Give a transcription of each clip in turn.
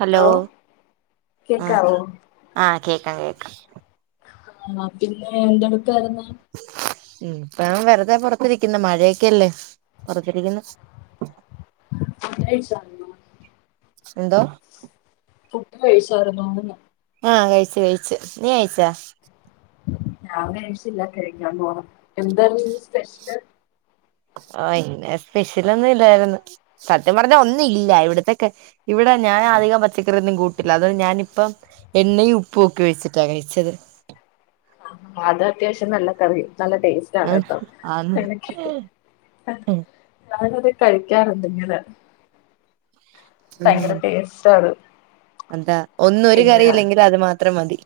Hello ആ കേക്കാവോ ആ കേ കേക്കാം ആ പിന്നെ എന്തണ് [unintelligible] ഇപ്പ വെറുതെ പൊറത്തിരിക്കുന്ന് മഴയെക്കെയല്ലേ പുറത്തിരിക്കുന്ന് കഴിച്ചരുന്നോ എന്തോ ഫു ട് കയിച്ചാർന്നോന്ന്? ആ കയിച്ച് കയിച്ച് നീ കയിച്ചാ? ഞാൻ കഴിച്ചില്ല കഴിക്കാൻ പോണം എന്താർന്ന് ഇന്ന് സ്പെഷ്യല് ആ ഇന്നെ സ്പെഷ്യലൊന്നും ഇല്ലാര്ന്നു സത്യം പറഞ്ഞ ഒന്നും ഇല്ല ഇവിടത്ത ഇവിടെ ഞാൻ അധികം പച്ചക്കറിയൊന്നും കൂട്ടില്ല അതോണ്ട് ഞാനിപ്പം എണ്ണയും ഉപ്പും ഒക്കെ വെച്ചിട്ടാ കഴിച്ചത് ആ അത് അത്യാവശ്യം നല്ല കറിയാ നല്ല ടേസ്റ്റ് ആണ് കേട്ടോ ആന്ന് എനിക്ക് [unintelligible] കഴിക്കാറുണ്ടിങ്ങനെ ഭയങ്കര ടേസ്റ്റാത് എന്താ ഒന്ന് ഒര് കറിയില്ലെങ്കിലത് മാ ത്ര മതി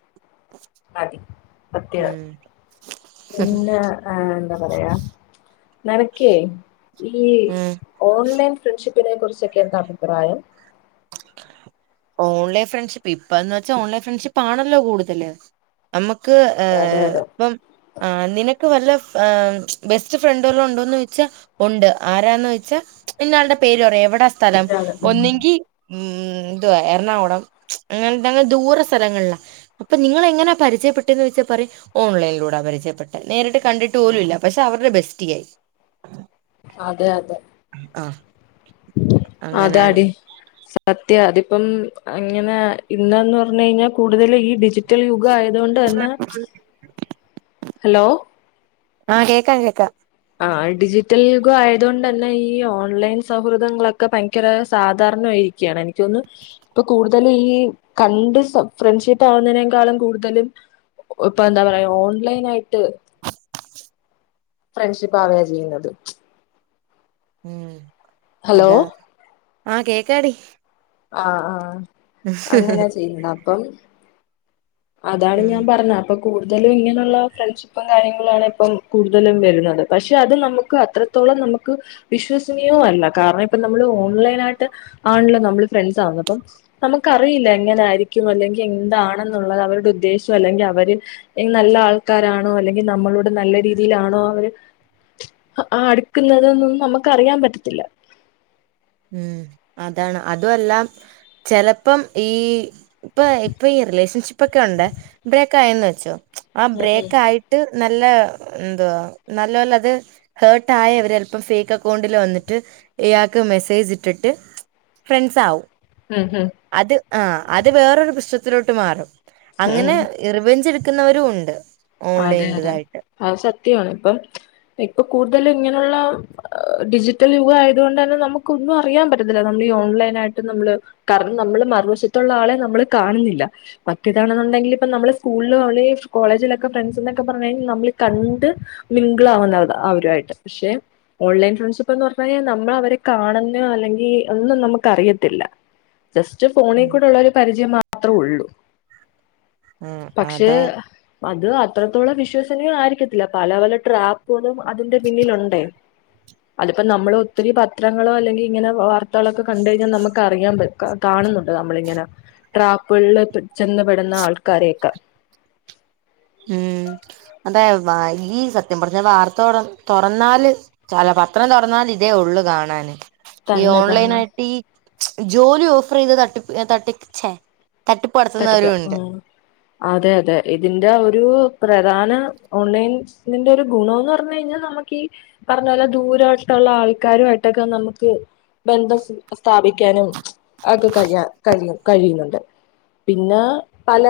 മതി പ്രത്യേക ഉം പിന്നെ ഏ എന്താ പറയാ നെനക്കേ ഈ ഉം ഓൺലൈൻ ഫ്രണ്ട്ഷിപ്പ് പ്പ്നെ കുറിച്ചൊക്കെ എന്താ അഭിപ്രായം ഓൺലൈൻ ഫ്രണ്ട്ഷിപ്പ് ഇപ്പന്ന് വച്ചാ ഓൺലൈൻ ഫ്രണ്ട്ഷിപ്പാണല്ലോ കൂട്തല് അമ്മക്ക് ഏ അതെ അതെ ഇപ്പം ആ നിനക്ക് വല്ല ആ ബെസ്റ്റ് ഫ്രണ്ടോന്നു ഉണ്ടോന്നോയിച്ചാ ഒണ്ട് ആരാന്നൊയിച്ചാ ഇന്നയാളുടെ പേര് പറയാ എവി ടെ സ്ഥലം ഒന്നിങ്കി ഉം എന്തുവാ എറണാകുളം അങ്ങന്ത്തങ്ങന് ദൂര സ്ഥലങ്ങള്ലാ അപ്പം നിങ്ങളെങ്ങനാ പരിചയപ്പെട്ടതോയിച്ചാ പറിം ഓൺലൈനിലൂടെ പരിചയപ്പെട്ടത് നേരിട്ട് കണ്ടിട്ട് പോലുല്ല പക്ഷെ അവര് ബെസ്റ്റിയായി അതെ അതെ ആഹ് അങ്ങനാണ് അതാടി സത്യ അതിപ്പം അങ്ങനെ ഇന്നന്ന് പറഞ്ഞഴിഞ്ഞാൽ കൂടുതൽ ഈ ഡിജിറ്റൽ യു ഗായതോണ്ട് തന്നെ ഹലോ ആ കേക്കാ ഞ്ഞ് കേക്കാ ആ ഡിജിറ്റൽ യുഗം ആയതോണ്ടന്നെ ഈ ഓൺലൈൻ സൗഹൃദങ്ങളൊക്കെ ഭയങ്കര സാധാരണായിരിക്കയാണ് എനിക്കോന്നു ഇപ്പൊ കൂടുതല് ഈ കണ്ട് സം ഫ്രണ്ട്ഷിപ്പ് ആവുന്നതിനേക്കാളും കൂടുതലും ഇപ്പൊ എന്താ പറയാ ഓൺലൈനായിട്ട് ഫ്രണ്ട്ഷിപ്പ് ആവാ ചെയ്യ്ന്നത് ഉം ഹലോ അതാ ആഹ് കേക്കാടി ആ ആ അങ്ങനാ ചെയ്യ്ന്നെ അപ്പം അതാണ് ഉം ഞാൻ പറഞ്ഞെ അപ്പം കൂടുതലും ഇങ്ങനുള്ള ഫ്രണ്ട്ഷിപ്പും കാര്യങ്ങളാണ് ഇപ്പം കൂടുതലും വരുന്നത്. പക്ഷെ അത് നമുക്ക് അത്രത്തോളം നമുക്ക് വിശ്വസനീയവും അല്ല കാരണം ഇപ്പ നമ്മള് ഓൺലൈനായിട്ട് ആണല്ലോ നമ്മള് ഫ്രണ്ട്സാവുക. അപ്പം നമുക്കറിയില്ല എങ്ങനായിരിക്കും അല്ലെങ്കിൽ എന്താണെ ഉള്ളത് അവരുടെ ഉദ്ദേശം അല്ലെങ്കിൽ അവര് നല്ല ആൾക്കാരാണോ അല്ലെങ്കിൽ നമ്മളോട് നല്ല രീതിയിലാണോ അവര് ആ അട്ക്ക്ന്നതൊന്നും നമ്മക്കറിയാൻ പറ്റത്തില്ല ഉം അതാണ് അതുവല്ലാ ചെലപ്പം ഈ ഇപ്പ ഇപ്പ ഈ റിലേഷൻഷിപ്പൊക്കെ ഒണ്ട് ബ്രേക്ക് ആയന്ന് വെച്ചോ ആ ഉം ബ്രേക്കായിട്ട് നല്ല എന്തുവാ നല്ലോലത്‌ ഹേർട്ടായി അവരെല്പ്പം ഫേക്ക് അക്കൗണ്ടില് വന്നിട്ട് ഇയാൾക്ക് മെ സേജ്ട്ട്ട്ട് ഫ്രണ്ട്സാവും ഉം ഉം ആ അത് വേറൊരു പ്രശ്നത്തിലോട്ട് മാറും ഉം അങ്ങനെ ഉം റിവഞ്ചെടു ക്കുന്നവരുണ്ട് അതെ അതെ അത് സത്യമാണ് ഇപ്പം ഇപ്പൊ കൂ ടുതലും ഇങ്ങനെയുള്ള ഡിജിറ്റൽ യുഗം ആയതോണ്ടന്നെ നമുക്കൊന്നും അറിയാ പറ്റത്തില്ല നമ്മൾ ഈ ഓൺലൈനായിട്ട് നമ്മള് കാരണം നമ്മള് മറുവശത്തുള്ള ആളെ നമ്മള് കാണ്ന്നില്ല മറ്റേതാണെന്നുണ്ടെങ്കിൽ ഇപ്പൊ നമ്മള് സ്കൂള് ഒളേജ് കോളജിലൊ ക്ക ഫ്രണ്ട്സ്ന്നൊക്കെ പറഞ്ഞഴി നമ്മൾ കണ്ട് മിങ്കിൾ ആവുന്നത അവരായിട്ട് ക്ഷെ ഓൺലൈൻ ഫ്രണ്ട്ഷിപ്പ് എന്ന് പറഞ്ഞാല് നമ്മള് അവരെ കാണുന്ന അല്ലെങ്കിൽ ഒന്നും നമ്മക്കറിയത്തില്ല ജസ്റ്റ് ഫോണിൽ ഉം കൂടെ ഉള്ളോരു പരിചയം മാത്രോള്ളൂ ആ പക്ഷേ അതാ അത് അത്രത്തോളം വിശ്വസനീയ ആയിരിക്കത്തില്ല പല പല ട്രാപ്പ്ക അതിന്റെ പിന്നിലുണ്ടേ അതിപ്പോ നമ്മൾ ഒത്തിരി പത്രങ്ങളോ അല്ലെങ്കിങ്ങനെ വാ ർത്തകളൊക്കെ കണ്ട്കഴിഞ്ഞാ നമ്ക്ക റിയാൻ പ ക കാണ്ന്ന്ണ്ട് നമ്മളിങ്ങനെ ട്രാപ്പ്കൾല് ചെന്ന് പെട്ന്ന ആൾക്കാരെയെക്ക ഉം അതെ വാ ഈ സത്യം പറഞ്ഞ വാർത്ത തൊർ തൊറന്നാല് ചെല പത്രം തൊറന്നാലിതേ ഒള്ളു കാണാന് ഈ തന്നെ തന്നെ ഓൺലൈനായിട്ടീ ജോലി ഓഫറെയ്ത് തട്ടിപ്പ് എ തട്ടി ച്ചേ തട്ടിപ്പ് ആ അതെ അതെ ഇതിന്റെ ഒ രു പ്രധാന ഓൺലൈൻ തിന്റെ ഒരു ഗുണോന്ന് പറഞ്ഞ്കഴിഞ്ഞാ നമക്കീ പറഞ്ഞപോലെ ദൂരമായിട്ടാെള്ള ആൾക്കാരുമായിട്ടൊക്കെ നമ്ക്ക് ബന്ധം സ് സ്ഥാപിക്കാനും ഒക്ക കഴിയാ കഴിയും കഴിയുന്ന്ണ്ട് പിന്നാ പല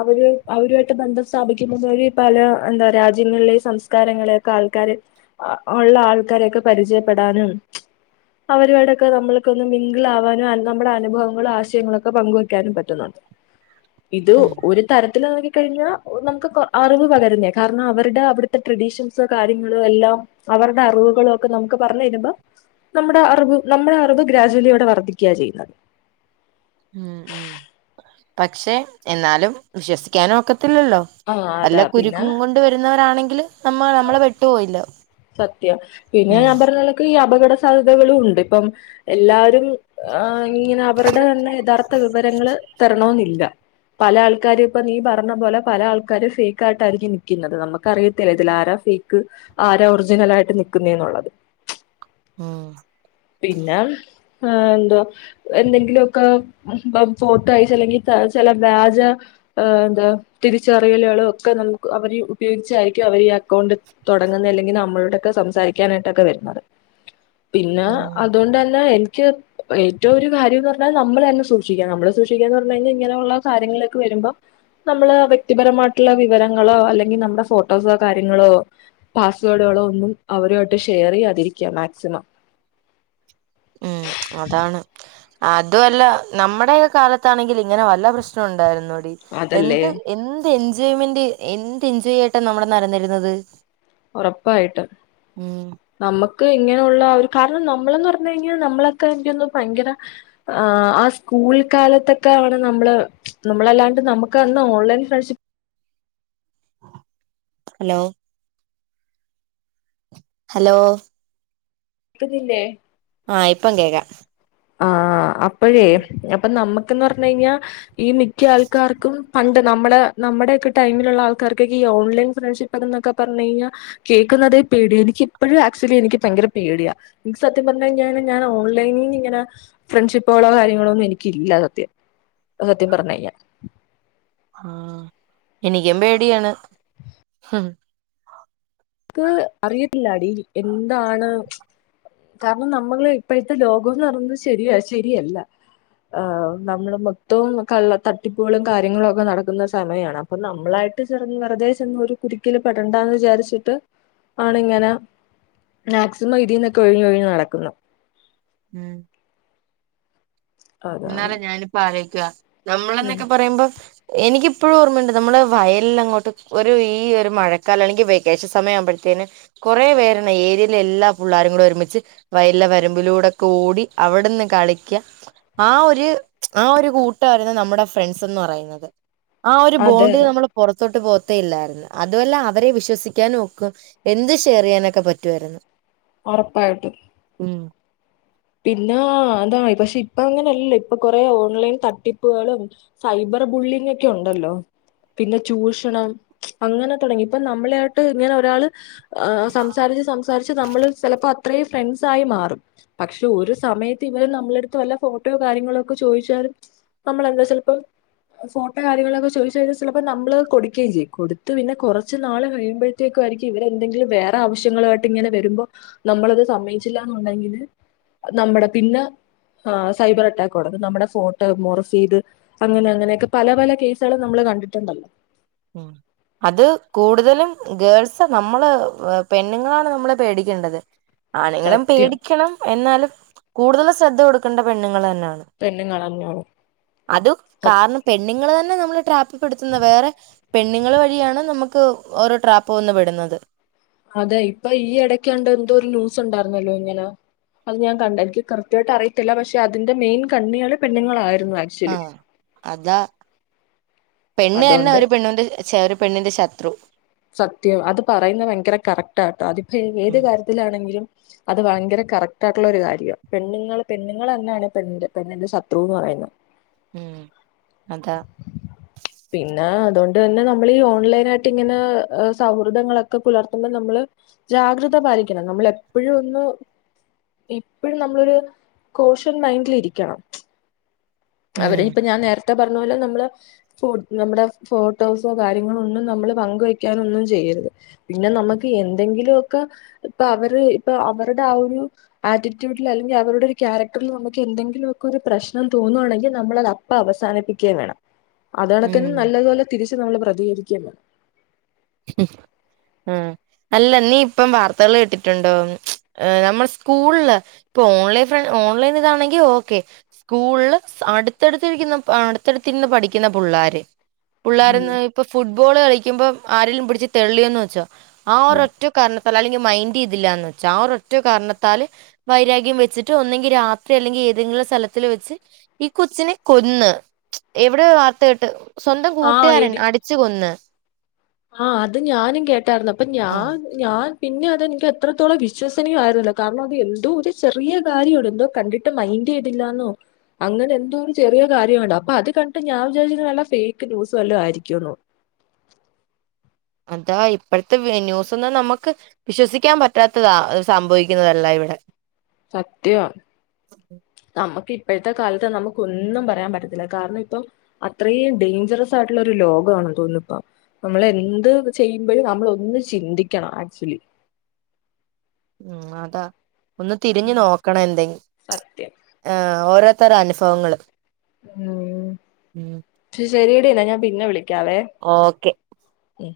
അവര് അവരു ആയിട്ട് ബന്ധം സ്ഥാപിക്കുമ്പ്മ്പോല് പല എന്താ രാജ്യങ്ങൾലെ സംസ്കാരങ്ങളെയൊക്കെ ആൾക്കാര് അ ഒള്ള ആൾക്കാരെയൊക്കെ പരിചയപ്പെടാനും അവരുമായിടെക്കെ നമ്മൾക്കൊന്ന് മിംഗ്ളാവാനും അ നമ്മ്ടെ അനുഭവങ്ങളും ആശയങ്ങളൊക്കെ പങ്കുവയ്ക്കാനും പറ്റുന്നുണ്ട് ഇത് ഉം ഒര് തരത്തിലതൊ കഴിഞ്ഞാ ഒ നമ്ക്ക് കൊ അറിവ് പകരുന്നേയ കാരണം അവര്ടെ അവിട്ത്തെ ട്രഡീഷൻസ് കാര്യങ്ങള് എല്ലാം അവർടെ അറിവ്കളൊക്കെ നമുക്ക് പറഞ്ഞ്ര്മ്പോ നമ്മ്ടെ അറിവ് നമ്മ്ടെ അറിവ് ഗ്രാജ്വലി അവ്ടെ വർദ്ധിക്ക്യാ ചെയ്യ്ന്നത് ഉം ഉം പക്ഷെ എന്നാലും വിശ്വസിക്കാനാെക്കെ ത്തില്ലല്ലോ ആ അതാ വല്ല പിന്നെ കുരുക്കും കൊണ്ട് വരുന്നവരാണെങ്കി ങ്കില് നമ്മ നമ്മളെ പെട്ടു പോയില്ലൊ സത്യം പിന്നെ ഞാൻ പർഞ്ഞലക്ക് ഈ അപകട സാധ്യതകളുണ്ട് ഇപ്പം എല്ലാ ആഹ് ഇങ്ങനെ അവരുടെ തന്നെ യഥാർത്ഥ വിവരങ്ങള് തരണോന്നില്ല പല ആൾക്കാരുപ്പ നീ പറഞ്ഞ പോലെ പല ആൾക്കാരും ഫേക്കായിട്ടായിരിക്കും നിക്കുന്നത് നമുക്കറിയത്തില്ല ഇതിലാരാ ഫേക്ക് ആര് ഒറിജിനലായിട്ട് നിക്കുന്നെന്നുള്ളത് ഉം പിന്നെ ഏന്തോ എന്തെങ്കിലൊക്കെ ഫോട്ടോ അയച്ചല്ലെങ്കി ച ചെല വ്യാജ എന്താ തിരിച്ചറിയലുകളും ഒക്കെ നമു അവർ ഉപയോഗിച്ചായിരിക്കും അവര് ഈ അക്കൗണ്ട് തൊടങ്ങുന്നലെ ഞ് നമ്മളോടൊക്കെ സംസാരിക്കാനായിട്ടൊക്കെ വര്ന്നത് പിന്നെ ഉം അതുകൊണ്ടന്നെ എ ക്ക്യ ഏറ്റവും ഒരു കാര്യംന്ന് പർഞ്ഞാൽ നമ്മളന്നെ സൂക്ഷിക്കണം നമ്മൾ സൂക്ഷിക്കാന്നർഞ് കയ്ഞ്ഞാ ഇങ്ങനുള്ള കാര്യങ്ങളിലേക്ക് വരുമ്പം നമ്മള് വ്യക്തിപരമായിട്ടുള്ള വിവരങ്ങളോ അല്ലെങ്കിൽ നമ്മടെ ഫോട്ടോസോ കാര്യങ്ങളോ പാസ് വേഡുകളോ ഒന്നും അവരൊയിട്ട് ഷെയർ ചെയ്യാതിരിക്കാം മാക്സിമം അതു അല്ല നമ്മടെക്കെ കാലത്താണെങ്കിൽ ഇങ്ങനെ വല്ല പ്രശ്നു ണ്ടായിരുന്നൊടി അതല്ലേ എന്ത് എന്ത് എൻജോയ്മെന്റ് എന്ത് എൻജോയ് ആയിട്ടാ നമ്മടെ നടന്നിരുന്നത് ഉറപ്പായിട്ടും. ഉം നമു ക്ക് ഇങ്ങനെയുള്ള ഒരു കാരണം നമ്മളന്ന് പറഞ്ഞു കഴിഞ്ഞാ നമ്മളൊക്കെ എനിക്ക് തോന്നുന്നു ഭയങ്കര ആഹ്, ആ സ്കൂൾ കാലത്തൊക്കെ ആണ് നമ്മള് നമ്മളല്ലാണ്ട് നമുക്കന്ന് ഓൺലൈൻ ഫ്രണ്ട്ഷി ഹലോ ഹലോ [unintelligible] ആഹ് ഇപ്പം കേക്കാം ആഹ് അപ് പ്പഴേ അപ്പൊ നമ്മ ന്ന് പറഞ്ഞ കഴിഞ്ഞാൽ ഈ മിക്ക ആൾക്കാർക്കും പണ്ട് നമ്മുടെ നമ്മുടെയ ഒക്കെ ടൈമിലുള്ള ആൾക്കാർക്കൊക്കെ ഈ ഓൺലൈൻ ഫ്രണ്ട്ഷിപ്പ് എന്നൊക്കെ പറഞ്ഞ കഴിഞ്ഞാൽ കേൾക്കുന്നതേ പേടിയ എനിക്ക ഇപ്പോഴും ആക്ച്വലി എനിക്ക് ഭയങ്കര പേടിയാ എനിക്ക് സത്യം പറഞ്ഞ കഴിഞ്ഞാ ഞാൻ ഓൺലൈനി ഇങ്ങനെ ഫ്രണ്ട്ഷിപ്പുകളോ കാര്യങ്ങളോ ഒന്നും എനിക്കല്ല സത്യം അ സത്യം പറഞ്ഞ കഴിഞ്ഞാൽ ആഹ എനിക്കും പേടിയാണ് ഉ നക്ക് അറിയത്തില്ല അടി എന്താണ് കാരണം നമ്മള് ഇപ്പോഴത്തെ ലോകംന്ന് പറയുന്നത് ശരിയ ശരിയല്ല ആ നമ്മള് മൊത്തവും കള്ള തട്ടിപ്പുകളും കാര്യങ്ങളും ഒക്കെ നടക്കുന്ന സമയമാണ് അപ്പൊ നമ്മളായിട്ട് ചെറ വെറുതെ ചെന്ന് ഒരു കുരുക്കില് പെടേണ്ടന്ന് വിചാരിച്ചിട്ട് ആണ് ഇങ്ങനെ മാക്സിമം ഇതിൽന്നൊക്കെ ഒഴിഞ്ഞ് ഒഴിഞ്ഞഞ് നടക്കുന്നു ഉം അതാണ് എന്നാല ഞാനിപ്പോ ആലോക്കുക നമ്മള ഉം എന്നൊക്കെ പറയുമ്പോ എനിക്കിപ്പോഴും ഓർമ്മയുണ്ട് നമ്മള് വയല അങ്ങോട്ട് ഒരു ഈ ഒരു മഴക്കാലം ആണെങ്കിൽ വെക്കേഷൻ സമയ ആവുമ്പോഴത്തേനന് കുറെേ പേരാണ് ഏരിയയിലെ എല്ലാ പിള്ളാരും കൂടെ ഒരുമിച്ച് വയലിലെ വരുമ്പിലൂടെൊക്കെ ഓടി അവിടെന്ന് കളിക്ക ആ ഒരു ആ ഒരു കൂട്ട മായിരുന്നു നമ്മുടെ ഫ്രണ്ട്സ്ന്ന് പറയുന്നത് ആ ഒരു അതെ ബോണ്ട് അതെ നമ്മൾ പുറത്തോട്ട് പോ ത്തില്ലായിരുന്നു അതുമല്ല അവരെ വിശ്വസിക്കാനും ഒക്കും എന്തും ഷെയർ ചെയ്യാനൊക്കെ പറ്റുവായിരുന്നു ഉറപ്പായിട്ടും ഉം പിന്ന അതാ പക്ഷെ ഇപ്പ അങ്ങനെയല്ല ഇപ്പൊ കൊറേ ഓൺലൈൻ തട്ടിപ്പുകളും സൈബർ ബുള്ളിങ് ഒക്കെ ഉണ്ടല്ലോ പിന്നെ ചൂഷണം അങ്ങനെ തുടങ്ങി ഇപ്പൊ നമ്മളെ ആയിട്ട് ഇങ്ങനെ ഒരാള് ആ സംസാരിച്ച് സംസാരിച്ച് നമ്മള് ചിലപ്പോ അത്രേ ഫ്രണ്ട്സായി മാറും പക്ഷെ ഒരു സമയത്ത് ഇവര് നമ്മളെടുത്ത് വല്ല ഫോട്ടോ കാര്യങ്ങളോ ഒക്കെ ചോദിച്ചാലും നമ്മളെന്താ ചിലപ്പോ ഫോട്ടോ കാര്യങ്ങളൊക്കെ ചോദിച്ച് കഴിഞ്ഞാ ചിലപ്പോ നമ്മള് കൊടുക്കുകയും ചെയ്യും കൊടുത്ത് പിന്നെ കുറച്ച് നാള് കഴിയുമ്പോഴത്തേക്കും ആയിരിക്കും ഇവരെന്തെങ്കിലും വേറെ ആവശ്യങ്ങളു ആയിട്ട് ഇങ്ങനെ വരുമ്പോ നമ്മളത് സമ്മയിച്ചില്ലന്നുണ്ടെങ്കില് നമ്മുടെ പിന്നെ ആ സൈബർ അറ്റാക്ക് തൊടങ്ങും നമ്മുടെ ഫോട്ടോ മൊർഫെയ്ത് അങ്ങനെ അങ്ങനെയൊക്കെ പല പല കേസുകളും നമ്മള് കണ്ടിട്ടുണ്ടല്ലോ അത് കൂടുതലും ഗേൾസ് നമ്മള് പെണ്ണുങ്ങളാണ് നമ്മളെ പേടിക്കേണ്ടത് ആണുങ്ങളേം സത്യം പേടിക്കണം എന്നാലും കൂടുതൽ ശ്രദ്ധ കൊടുക്കേണ്ട പെണ്ണുങ്ങള് തന്നെയ പെണ്ണുങ്ങളെന്നെയാണ് അത് കാരണം പെണ്ണുങ്ങള് നമ്മള് ട്രാപ്പിൽപ്പെടുത്തുന്ന വേറെ പെണ്ണുങ്ങള് വഴിയാണ് നമുക്ക് ഓരോ ട്രാപ്പ് വന്ന് പെടുന്നത് അതെ ഇപ്പൊ ഈ ഇടക്കാണ്ട് എന്തോ ഒരു ന്യൂസ് ഉണ്ടായിരുന്നല്ലോ ഇങ്ങനെ അത് ഞാൻ കണ്ട എനിക്ക് കറക്റ്റായിട്ട് അറയിത്തില്ല പക്ഷെ അതിന്റെ മെയിൻ കണ്ണികള് പെണ്ണുങ്ങളായിരുന്നു ആ ആക്ച്വലി അതാ പെണ്ണു തന്നെ അതുകൊണ്ട് ഒരു പെണ്ണുന്റെ പെണ്ണിന്റെ ശത്രു സത്യം അത് പറയുന്നത് ഭയങ്കര കറക്റ്റ് ആട്ടോ അതിപ്പോ ഏത് ഉം കാര്യത്തിലാണെങ്കിലും അത് ഭയങ്കര കറക്റ്റ് ആയിട്ടുള്ള ഒരു കാര്യാ പെണ്ണുങ്ങള് പെണ്ണുങ്ങളെ തന്നാണ് പെണ്ണിന്റെ ശത്രു എന്ന് പറയുന്നത് ഉം അത അത് തന്നെ നമ്മൾ ഈ ഓൺലൈൻ ആയിട്ട് ഇങ്ങനെ സൗഹൃദങ്ങളൊക്കെ പുലർത്തുമ്പോൾ നമ്മള് ജാഗ്രത പാലിക്കണം നമ്മൾ എപ്പോഴും ഒന്ന് എപ്പോഴും നമ്മളൊരു കോഷൻ മൈൻഡിലിരിക്കണം അവരെ ഉം ഇപ്പ ഞാൻ നേത്തെ ത്തെ പറഞ്ഞ പോലെ നമ്മള് നമ്മുടെ ഫോട്ടോസോ കാര്യങ്ങളോ ഒന്നും നമ്മള് പങ്കുവയ്ക്കാനൊന്നും ചെയ്യരുത് പിന്നെ നമ്മക്ക് എന്തെങ്കിലുഒക്കെ ഇപ്പൊ അവര് ഇപ്പൊ അവരുടെ ആ ഒരു ആറ്റിറ്റ്യൂഡിൽ അല്ലെങ്കിൽ അവരുടെ ഒരു ക്യാരക്ടറിൽ നമുക്ക് എന്തെങ്കിലുഒക്കെ ഒരു പ്രശ്നം തോന്നുവാണെങ്കിൽ നമ്മളതപ്പ അവസാനിപ്പിക്കേം വേണം അത്കണക്കിന് ഉം നല്ലതുപോലെ തിരിച്ച് നമ്മള് പ്രതികരിക്കാ ആ അല്ല നീ ഇപ്പം വാർത്തകള് കേട്ടിട്ടുണ്ടോ നമ്മൾ സ്കൂളില് ഇപ്പൊ ഓൺലൈൻ ഫ്ര ഓൺലൈൻ ഇതാണെങ്കി ഓക്കെ സ്കൂളില് അടുത്തടുത്തിരിക്കുന്ന അടുത്തടുത്തിരുന്ന് പഠിക്കുന്ന പുള്ളാര് പുള്ളോര്ന്ന് ഇപ്പൊ ഫുട്ബോള് കളിക്കുമ്പം ആരേലും പിടിച്ച് തെള്ളിയോന്ന് വെച്ചോ ആ ഉം ഒരറ്റ കാരണത്താൽ അല്ലെങ്കിൽ മൈൻഡ് ചെയ്തില്ലാന്ന് വെച്ചാ ആ ഒരറ്റ കാരണത്താല് വൈരാഗ്യം വെച്ചിട്ട് ഒന്നെങ്കി രാത്രി അല്ലെങ്കിൽ ഏതെങ്കിലും സ്ഥലത്തില് വെച്ച് ഈ കൊച്ചിനെ കൊന്ന് എവിടെ വാർത്ത കേട്ട് സ്വന്തം കൂട്ടുകാരൻ അടിച്ചു കൊന്ന് ആഹ് അത് ഞാനും കേട്ട ട്ടാർന്നു അപ്പൊ ആ ഞാൻ ഞാൻ പിന്നെ അത് എനിക്ക് എത്രത്തോളം വിശ്വസനീയ ആരുന്നോ കാരണം അത് എന്തോ ഒരു ചെറിയ കാര്യമുണ്ട് എന്തോ കണ്ടിട്ട് മൈൻഡ് ചെയ്തില്ലാന്നോ അങ്ങനെ എന്തോ ഒരു ചെറിയ കാര്യുണ്ട അപ്പൊ അത് കണ്ടിട്ട് ഞാൻ വിചാരിച്ച നല്ല ഫേക്ക് ന്യൂസ് വല്ല ആയിരിക്കുന്നു അതാ ഇപ്പോഴത്തെ ന്യൂസ് ഒന്നും നമുക്ക് വിശ്വസിക്കാൻ പറ്റാത്തതാ സംഭവിക്കുന്നതല്ല ഇവിടെ സത്യം നമുക്കി പ്പോഴത്തെ കാലത്ത് നമുക്കൊന്നും പറയാൻ പറ്റത്തില്ല. കാരണം ഇപ്പം അത്രയും ഡേഞ്ചറസ് ആയിട്ടുള്ളൊ ഒരു ലോകണ തോന്നുന്നുപ്പ നമ്മൾ എന്ത് ചെയ്യുമ്പോഴും നമ്മള ഒന്ന് ചിന്തിക്കണം ആക്ച്വലി ഉം അതാ ഒന്ന് തിരിഞ്ഞു നോക്കണ എന്തെ സത്യം. ആ ഓരോ ഇത്തരം അനുഫവങ്ങൾ ഉം ശരി ടി എന്നാ ഞാൻ പിന്നെ വിളി ക്കാവേ ഓക്കെ ഉം